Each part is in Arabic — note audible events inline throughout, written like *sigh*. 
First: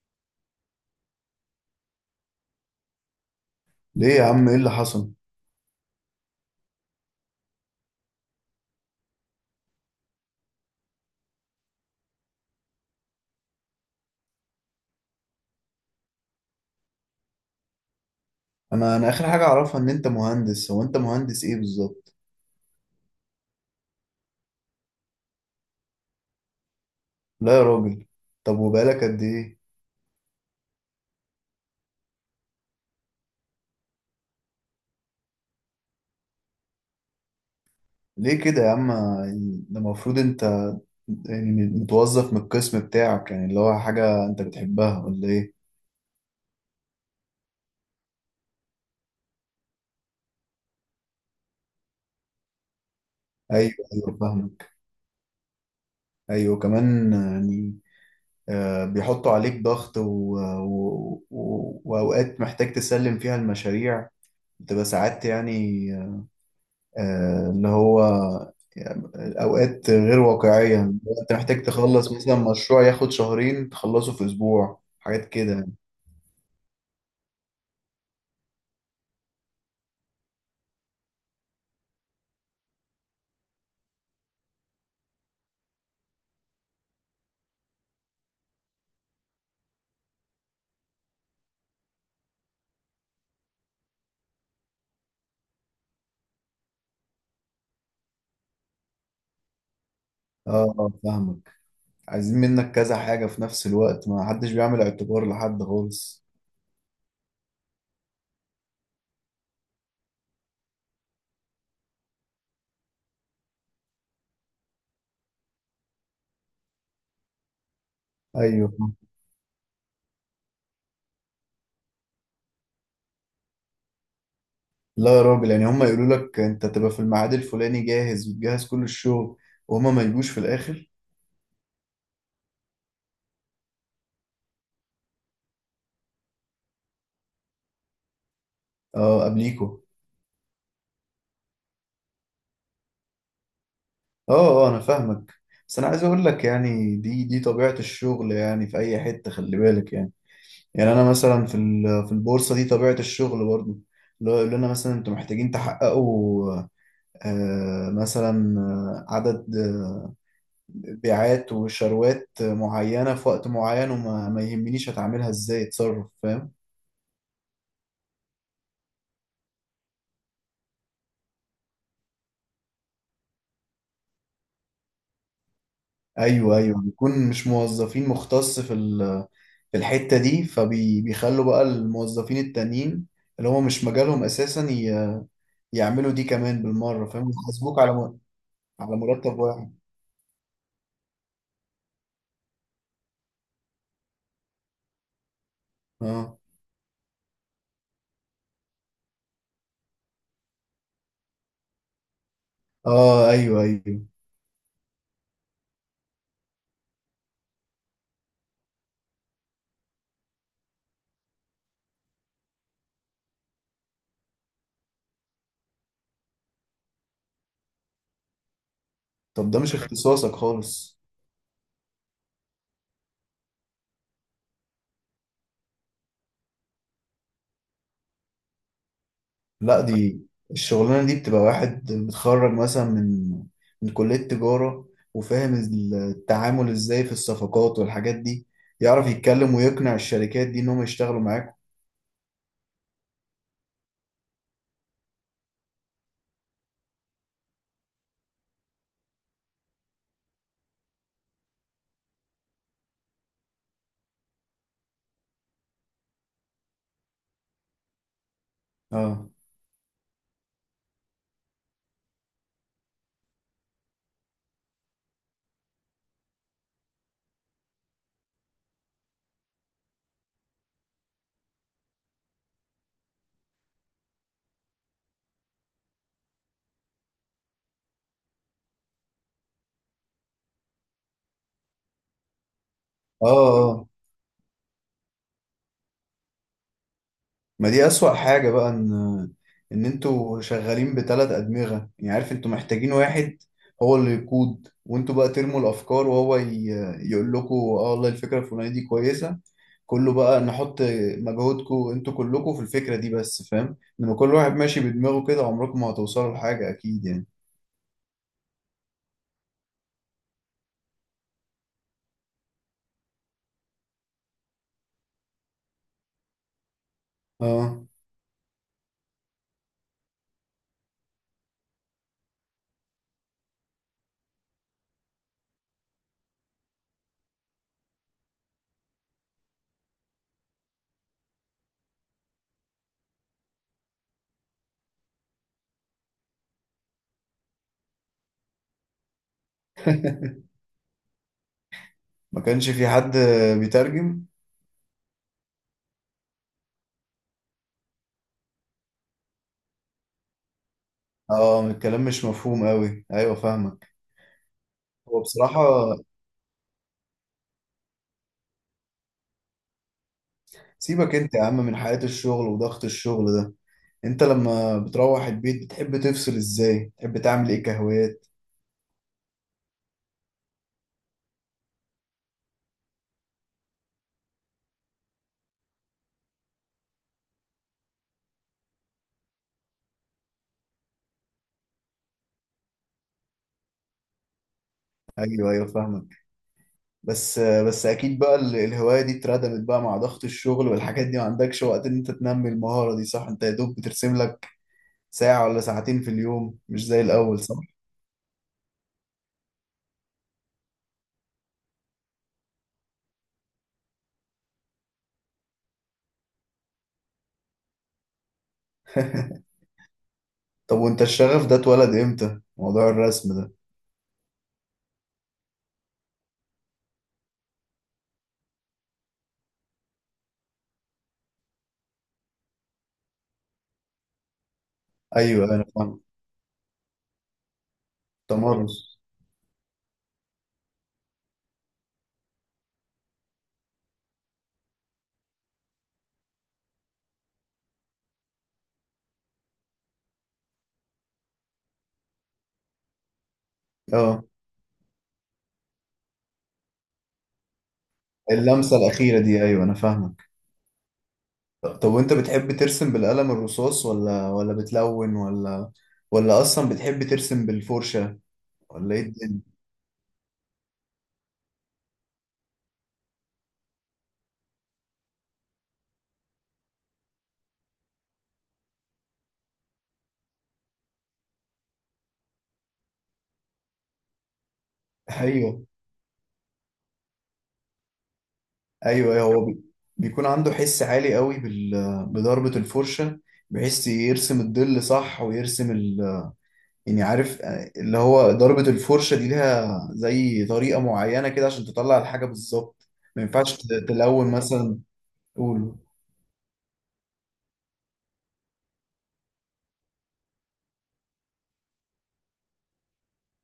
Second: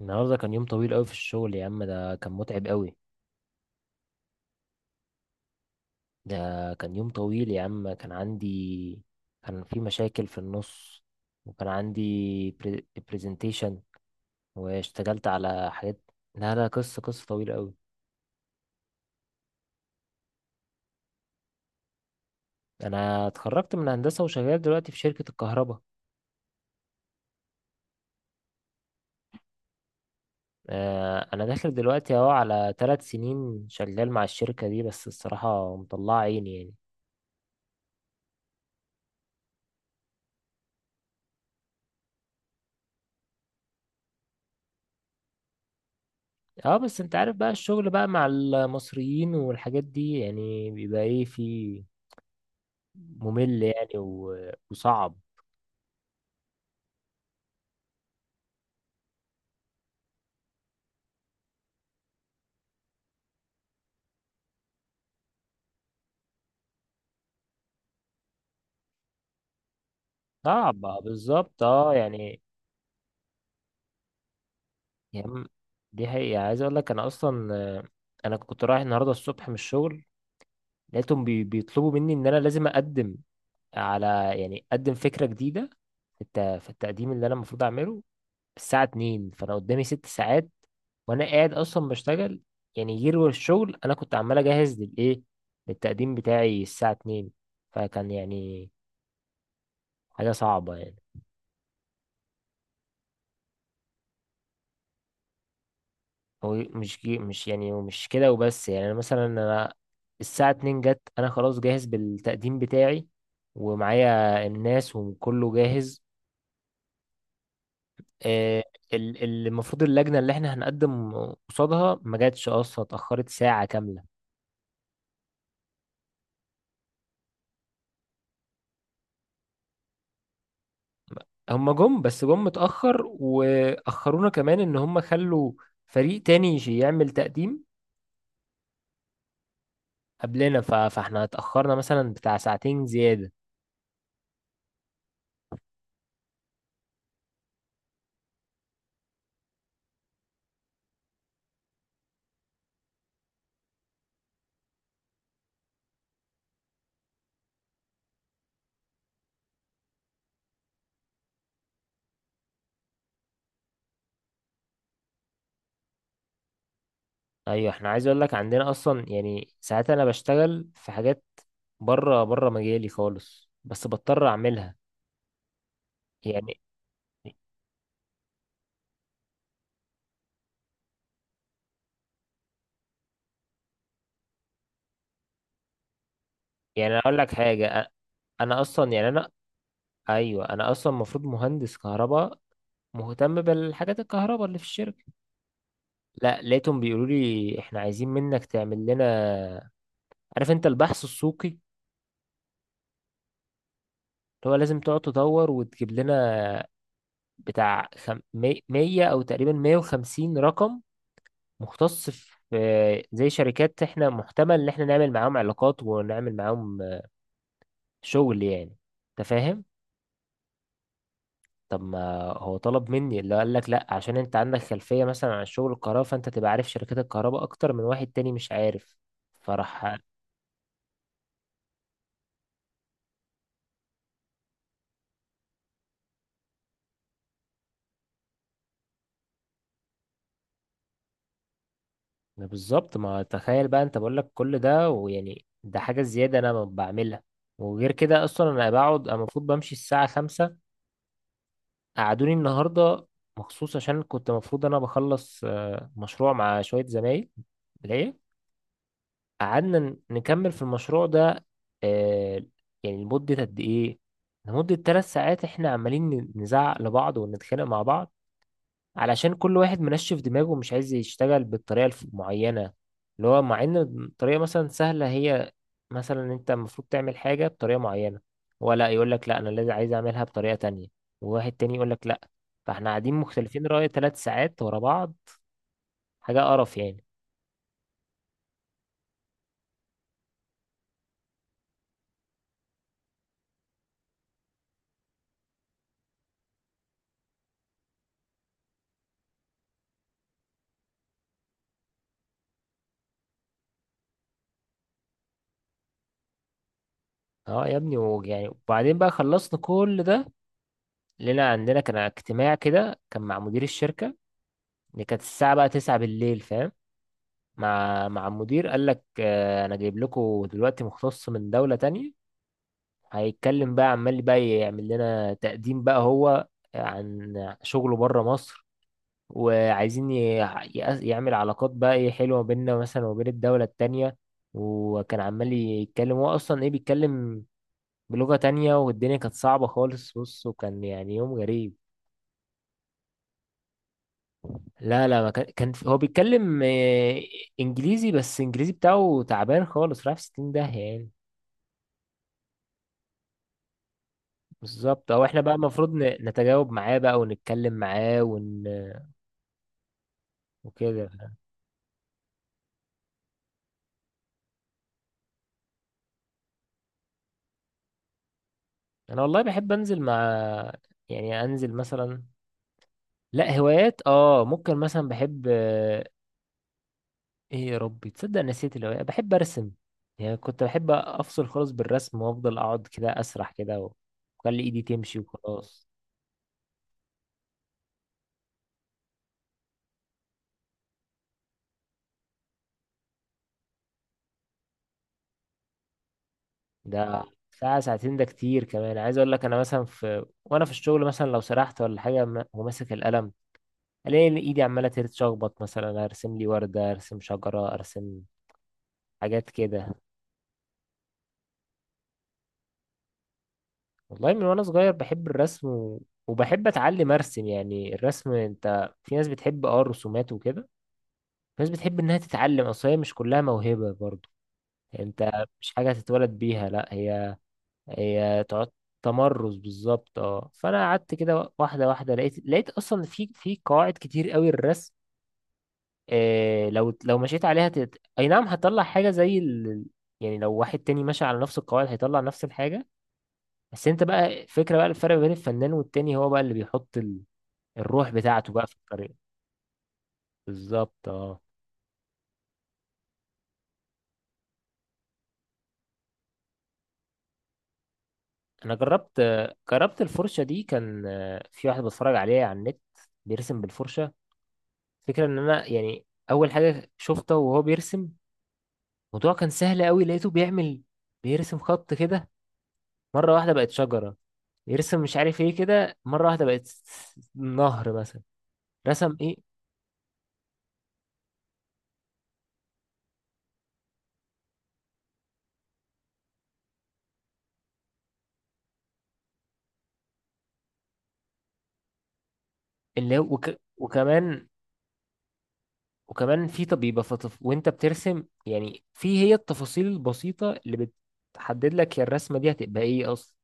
النهارده كان يوم طويل قوي في الشغل يا عم، ده كان متعب قوي. ليه يا عم، ايه اللي حصل؟ ده كان يوم طويل يا عم، كان عندي، كان في مشاكل في النص، وكان عندي برزنتيشن، واشتغلت على حاجات. لا لا، قصة طويلة قوي. انا اخر حاجه اعرفها ان انت مهندس. هو انت مهندس ايه بالظبط؟ انا اتخرجت من هندسة وشغال دلوقتي في شركة الكهرباء. لا يا راجل. طب وبقالك قد ايه؟ انا داخل دلوقتي اهو على 3 سنين شغال مع الشركة دي، بس الصراحة مطلعة عيني يعني. ليه كده يا عم؟ يعني ده المفروض انت يعني متوظف من القسم بتاعك، يعني اللي هو حاجه انت بتحبها ولا ايه؟ اه بس انت عارف بقى، الشغل بقى مع المصريين والحاجات دي، يعني بيبقى ايه، في ممل ايوه يعني ايوه فاهمك. وصعب. ايوه كمان يعني. بيحطوا عليك ضغط و واوقات محتاج تسلم فيها المشاريع بتبقى ساعات يعني. اللي هو يعني أوقات غير واقعية. صعب، أنت بالظبط محتاج اه تخلص مثلا يعني. مشروع ياخد شهرين تخلصه في أسبوع، حاجات يعني كده يعني. دي حقيقة عايز اقول لك، انا اصلا. انا كنت رايح النهارده الصبح من الشغل، لقيتهم بيطلبوا مني ان انا لازم اقدم على، يعني اقدم فكرة جديدة في التقديم اللي انا المفروض اعمله الساعة 2، فانا قدامي 6 ساعات وانا قاعد اصلا بشتغل. يعني غير الشغل انا كنت عمال اجهز للتقديم بتاعي الساعة 2. فكان يعني حاجة صعبة اه يعني. فاهمك. عايزين منك كذا حاجة في نفس الوقت، ما حدش بيعمل اعتبار لحد خالص. هو مش جي، مش يعني مش كده وبس. يعني انا مثلا، انا الساعة 2 جت، انا خلاص جاهز بالتقديم بتاعي ومعايا الناس وكله جاهز آه، أيوه. المفروض اللجنة اللي احنا هنقدم قصادها ما جاتش اصلا، اتأخرت ساعة كاملة. لا يا راجل، يعني هما يقولوا لك أنت تبقى في الميعاد الفلاني جاهز وتجهز كل الشغل، وهما ما يجوش في الآخر. هم جم بس جم متأخر، وأخرونا كمان ان هم خلوا فريق تاني يعمل تقديم اه قبليكوا. قبلنا. فاحنا اتأخرنا مثلا بتاع ساعتين زيادة. اه اه أنا فاهمك. بس أنا عايز أقول لك يعني دي طبيعة الشغل يعني في أي حتة، خلي بالك يعني. يعني انا مثلا في في البورصه دي طبيعه الشغل برضو، اللي هو يقول لنا مثلا انتوا محتاجين تحققوا مثلا عدد بيعات وشروات معينه في وقت معين، وما ما يهمنيش هتعملها ازاي، اتصرف فاهم. ايوه، احنا عايز اقول لك عندنا اصلا، يعني ساعات انا بشتغل في حاجات بره بره مجالي خالص، بس بضطر اعملها. ايوه يعني ايوه بيكون مش موظفين مختص في في الحته دي، فبيخلوا بقى الموظفين التانيين اللي هو مش مجالهم اساسا يعملوا دي كمان بالمره، اقول فاهم؟ لك يحاسبوك حاجه على انا اصلا على يعني انا. مرتب واحد. ايوه انا اصلا المفروض مهندس كهرباء مهتم بالحاجات الكهرباء اللي في الشركه. اه. لا، لقيتهم بيقولوا لي احنا عايزين منك تعمل لنا، عارف انت البحث السوقي، اللي اه. ايوه ايوه. هو لازم تقعد تدور وتجيب لنا بتاع 100 او تقريبا 150 رقم مختص في زي شركات احنا محتمل ان احنا نعمل معاهم علاقات، ونعمل معاهم شغل يعني. انت طب ده فاهم؟ مش اختصاصك خالص. طب ما هو طلب مني، اللي قال لك لا عشان انت عندك خلفية مثلا عن شغل الكهرباء فانت تبقى عارف شركات الكهرباء اكتر من واحد تاني مش عارف، لا، فراح. دي الشغلانة دي بتبقى واحد متخرج مثلا من من كلية تجارة وفاهم التعامل ازاي في الصفقات والحاجات دي، يعرف يتكلم ويقنع الشركات دي انهم يشتغلوا معاك. ما بالظبط، ما تخيل بقى، انت بقول لك كل ده، ويعني ده حاجة زيادة انا ما بعملها. وغير كده اصلا انا بقعد، أنا المفروض بمشي الساعة 5، قعدوني النهاردة مخصوص عشان كنت المفروض انا بخلص مشروع مع شوية زمايل. ليه؟ اه. قعدنا نكمل في المشروع ده. آه. يعني لمدة قد ايه؟ لمدة 3 ساعات احنا عمالين نزعق لبعض ونتخانق مع بعض، علشان كل واحد منشف دماغه ومش عايز يشتغل بالطريقة المعينة اللي هو، مع ان الطريقة مثلا سهلة. هي مثلا انت المفروض تعمل حاجة بطريقة معينة، هو لا يقول لك لا انا لازم عايز اعملها بطريقة تانية، وواحد تاني يقول لك لا. فاحنا قاعدين اه. مختلفين رأي اه. 3 ساعات ورا بعض. حاجة قرف يعني. ما دي اسوأ حاجة بقى، ان ان انتوا شغالين بثلاث ادمغة. يعني عارف انتوا محتاجين واحد هو اللي يقود وانتوا بقى ترموا الافكار وهو يقول لكم اه والله الفكرة الفلانية دي كويسة، كله بقى نحط مجهودكم انتوا كلكم في الفكرة دي بس، فاهم؟ انما كل واحد ماشي بدماغه كده عمركم ما هتوصلوا لحاجة اكيد يعني. اه يا ابني، ويعني وبعدين بقى، خلصنا كل ده، لنا عندنا كان اجتماع كده، كان مع مدير الشركة، اللي كانت الساعة بقى 9 بالليل فاهم. اه. مع المدير قال لك انا جايب لكم دلوقتي مختص من دولة تانية، هيتكلم بقى، عمال بقى يعمل لنا تقديم بقى هو عن شغله بره مصر، وعايزين يعمل علاقات بقى ايه حلوة بيننا مثلا وبين الدولة التانية. وكان عمال يتكلم، هو اصلا ايه بيتكلم بلغة تانية، والدنيا كانت صعبة خالص. بص، وكان يعني يوم غريب. ما كانش في حد بيترجم؟ لا لا، ما كان، هو بيتكلم انجليزي، بس انجليزي بتاعه تعبان خالص، رايح في 60 داهية يعني. اه الكلام مش مفهوم قوي، ايوه فاهمك. بالظبط. هو او احنا بقى بصراحة المفروض نتجاوب معاه بقى ونتكلم معاه وكده. سيبك انت يا عم من حياة الشغل وضغط الشغل ده، انت لما بتروح البيت بتحب تفصل ازاي؟ بتحب تعمل ايه كهوايات؟ انا والله بحب انزل مع، يعني انزل مثلا. لا، هوايات اه ممكن مثلا بحب ايه يا ربي، تصدق نسيت الهوايات. بحب ارسم يعني. كنت بحب افصل خالص بالرسم، وافضل اقعد كده اسرح كده واخلي ايدي تمشي ايوه ايوه وخلاص. فاهمك. بس بس اكيد بقى الهوايه دي اتردمت بقى مع ضغط الشغل والحاجات دي، ما عندكش وقت ان انت تنمي المهاره دي صح؟ انت يا دوب بترسم لك ساعه ولا ساعتين في اليوم، مش زي ده الاول صح؟ ساعة ساعتين ده كتير كمان. عايز اقول لك انا مثلا، في وانا في الشغل مثلا لو سرحت ولا حاجة وماسك القلم، الاقي إن ايدي عمالة تتشخبط، مثلا ارسم لي وردة، ارسم شجرة، ارسم حاجات *laughs* كده. طب وانت الشغف ده اتولد امتى، موضوع الرسم ده؟ والله من وانا صغير بحب الرسم وبحب اتعلم ارسم. يعني الرسم انت، في ناس بتحب اه الرسومات وكده، في ناس بتحب انها تتعلم، اصل هي مش كلها موهبة برضو انت، ايوه انا مش حاجة فاهم. تتولد بيها، لا هي هي تمرس تمرس. بالظبط اه. فانا قعدت كده واحده واحده، لقيت اصلا في قواعد كتير قوي الرسم، إيه لو مشيت عليها اي نعم هتطلع حاجه زي ال... يعني لو واحد تاني ماشي على نفس القواعد هيطلع نفس الحاجه. بس انت اه. بقى الفكره بقى، الفرق بين الفنان والتاني هو بقى اللي بيحط ال... الروح بتاعته بقى في اللمسه الطريقه. الاخيره دي، ايوه انا فاهمك. بالظبط اه. طب وانت بتحب ترسم بالقلم الرصاص ولا ولا بتلون، ولا ولا اصلا بتحب ترسم بالفرشه، انا ولا ايه جربت، الدنيا؟ الفرشه دي. كان في واحد بتفرج عليه على النت بيرسم بالفرشه. الفكره ان انا يعني اول حاجه شفته وهو بيرسم، الموضوع كان سهل قوي. لقيته بيعمل، بيرسم خط كده، مرة واحدة بقت شجرة، يرسم مش *laughs* عارف ايه ايوه كده مرة واحدة بقت نهر مثلا. ايوه رسم ايوه. ايه؟ هو بيكون عنده حس عالي قوي بضربة الفرشة، بحيث يرسم الظل صح ويرسم ال... يعني عارف اللي هو ضربة الفرشة دي ليها زي طريقة معينة كده عشان تطلع الحاجة بالظبط. اللي ما هو ينفعش تلون وكمان مثلا؟ قول. وكمان في، طب يبقى فطف وانت بترسم، يعني في هي التفاصيل البسيطة اللي بتحدد لك يا الرسمة دي هتبقى ايه اصلا.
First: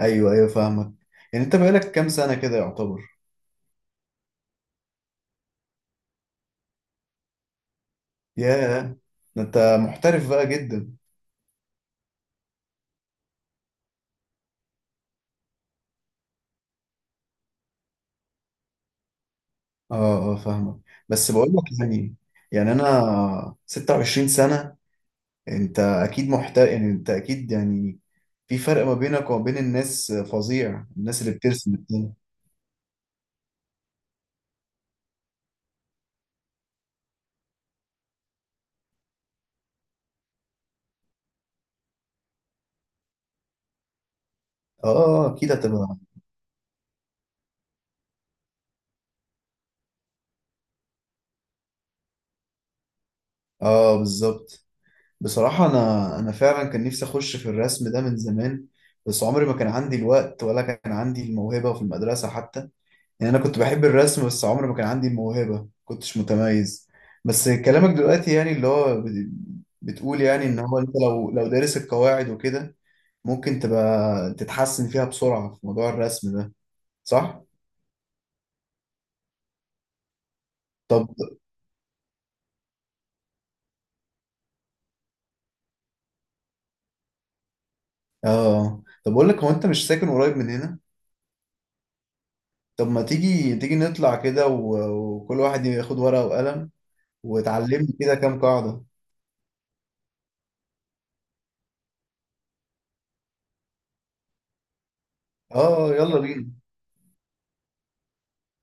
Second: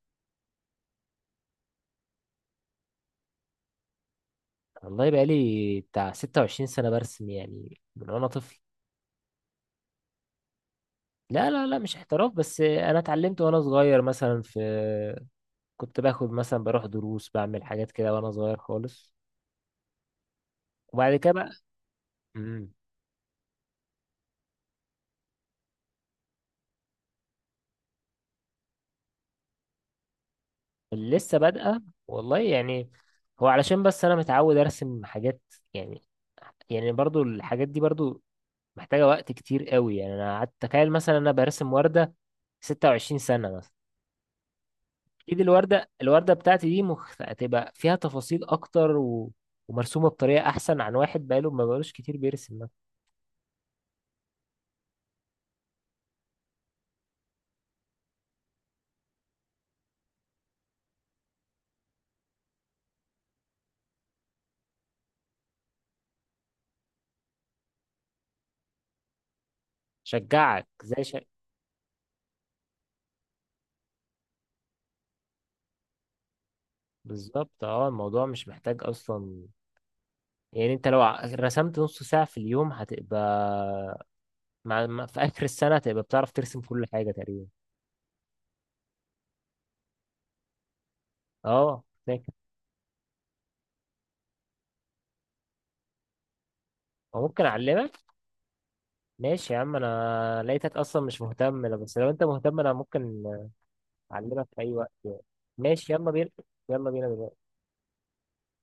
ايوه ايوه فاهمك. يعني انت بقالك كام سنة كده يعتبر؟ والله بقى لي بتاع 26 سنة برسم يعني من وانا طفل. ياه، ده انت محترف بقى جدا. لا لا لا، مش احتراف، بس انا اتعلمت وانا صغير مثلا، في كنت باخد مثلا بروح دروس، بعمل حاجات كده وانا صغير خالص. اه اه فاهمك. وبعد بس كده بقول بقى. لك يعني، امم يعني انا 26 سنة، انت اكيد محترف. يعني انت اكيد يعني في فرق ما بينك وما بين الناس فظيع، اللي الناس اللي لسه بترسم بادئه، التاني. والله يعني. هو علشان بس انا متعود ارسم حاجات يعني. برضو الحاجات دي برضو محتاجة وقت كتير قوي. يعني انا قعدت، تخيل مثلا انا برسم وردة 26 سنة مثلا. اه اكيد اكيد الوردة، هتبقى. بتاعتي دي هتبقى فيها تفاصيل اكتر ومرسومة بطريقة احسن عن واحد بقاله ما بقالوش كتير بيرسم مثلا. اه بالظبط. بصراحة انا فعلا كان نفسي اخش في الرسم ده من زمان، بس عمري ما كان عندي الوقت ولا كان عندي الموهبة في المدرسة حتى. يعني انا كنت بحب الرسم بس عمري ما كان عندي الموهبة، كنتش متميز. بس كلامك دلوقتي يعني اللي هو بتقول يعني ان شجعك هو انت لو دارس القواعد وكده ممكن تبقى تتحسن فيها بسرعة في موضوع الرسم ده، صح؟ بالظبط اه. الموضوع مش محتاج اصلا، يعني انت لو طب رسمت نص ساعة في اليوم هتبقى في آخر السنة هتبقى بتعرف ترسم كل حاجة تقريبا. اه، طب أقول لك، هو أنت مش ساكن قريب من هنا؟ اه فاكر. طب ما تيجي نطلع كده و وكل واحد ياخد ورقة وقلم أو ممكن أعلمك. وتعلمني كده كام قاعدة. ماشي يا عم، أنا لقيتك أصلا مش مهتم، لا، بس لو أنت مهتم أنا ممكن أعلمك في أي وقت يعني. ماشي، اه يلا يلا بينا، بينا. يلا بينا دلوقتي.